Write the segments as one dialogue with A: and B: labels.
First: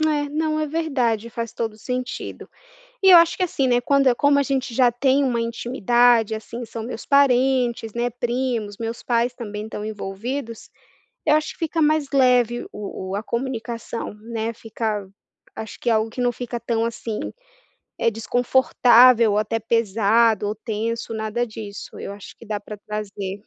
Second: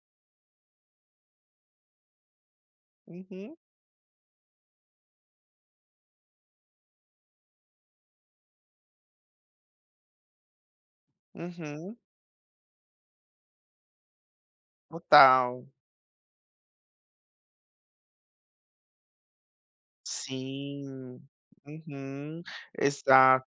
A: É, não, é verdade, faz todo o sentido. E eu acho que
B: Uhum.
A: assim, né, quando é como a gente já tem uma intimidade, assim são meus parentes, né, primos, meus pais também estão envolvidos, eu acho que fica
B: Uhum.
A: mais leve o o a comunicação, né, fica v
B: Total!
A: acho que é algo que não fica tão assim, eh, desconfortável ou até pesado ou tenso,
B: Sim,
A: nada disso, eu acho
B: uhum,
A: que dá pra trazer.
B: exato.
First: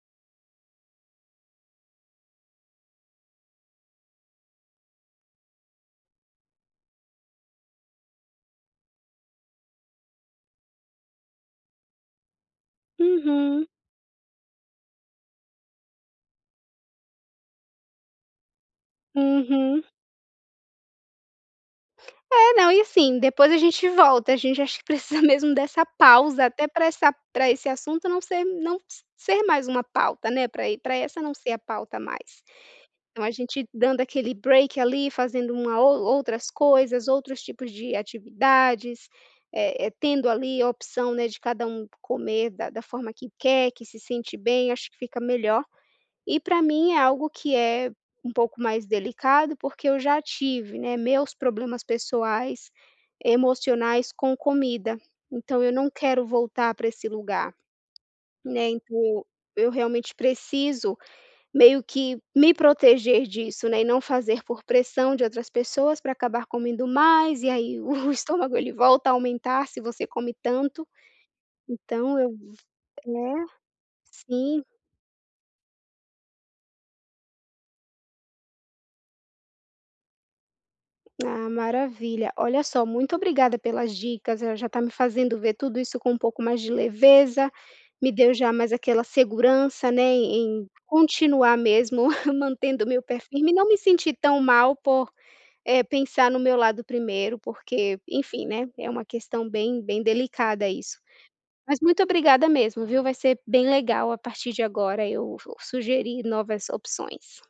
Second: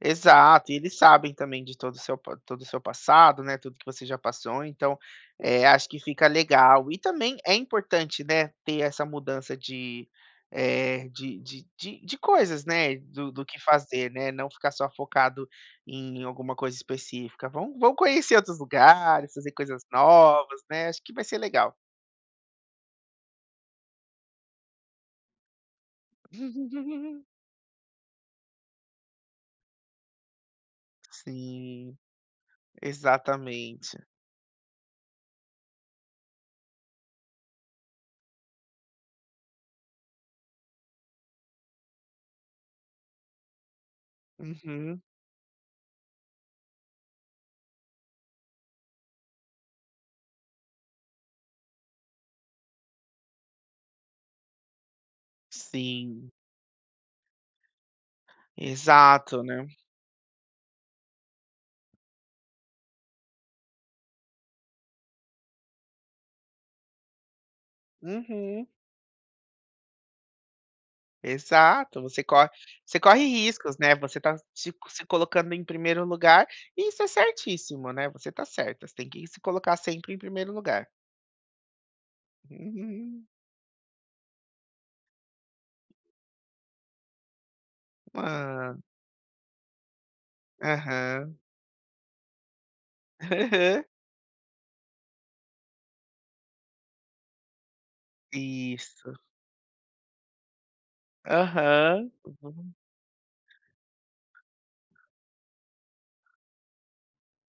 B: Exato e eles sabem também de todo o seu p todo o seu passado, tudo que você já passou, então, eh, acho que fica legal e também é importante, né, ter essa mudança de, eh, de de de de coisas, né, do do que
A: Uhum.
B: fazer, né, não ficar só focado em alguma coisa específica. Vão vão conhecer outros lugares, fazer coisas
A: Uhum.
B: novas né, acho que vai ser legal.
A: É, não e assim, depois a gente volta a gente acho que precisa mesmo dessa pausa, até pra essa pra esse assunto não ser m não s ser mais uma pauta, né, pra aí pra essa não ser a
B: Sim,
A: pauta mais. Então a gente
B: exatamente.
A: dando aquele break ali, fazendo uma ou outras coisas, outros tipos de atividades, eh eh tendo ali a opção, né, de cada um c comer da da forma que quer, que se sente bem, acho que
B: Uhum.
A: fica melhor. E pra mim é algo que é um pouco mais delicado porque eu já tive né, meus problemas pessoais, emocionais com comida, então eu não quero
B: Sim.
A: voltar pra esse lugar, e nem para o
B: Exato, né?
A: eu realmente preciso meio que me proteger disso, né e não fazer por pressão de outras pessoas pra acabar comendo mais e aí o estômago
B: Uhum.
A: ele volta a aumentar se você come tanto,
B: Exato,
A: então
B: você
A: eu v
B: cor você corre
A: né?
B: riscos, né, você tá
A: Sim.
B: se se colocando em 1º lugar e isso é certíssimo, né, você tá certa, você tem que se colocar sempre em 1º lugar.
A: Ah, maravilha! Olha só, muito
B: Uhum.
A: obrigada pelas dicas, eh, já tá me fazendo ver tudo isso com um pouco mais de leveza, me deu já mais
B: Ah!
A: aquela segurança, né em em
B: Aham.
A: continuar mesmo mantendo o meu pé firme e não me
B: Aham.
A: sentir tão mal por, eh, pensar no meu lado 1º porque, enfim, né, é uma
B: Isso.
A: questão bem bem delicada isso. Mas muito
B: Aham,
A: obrigada
B: uhum.
A: mesmo viu, vai ser bem legal, a partir de agora eu vou sugerir novas opções.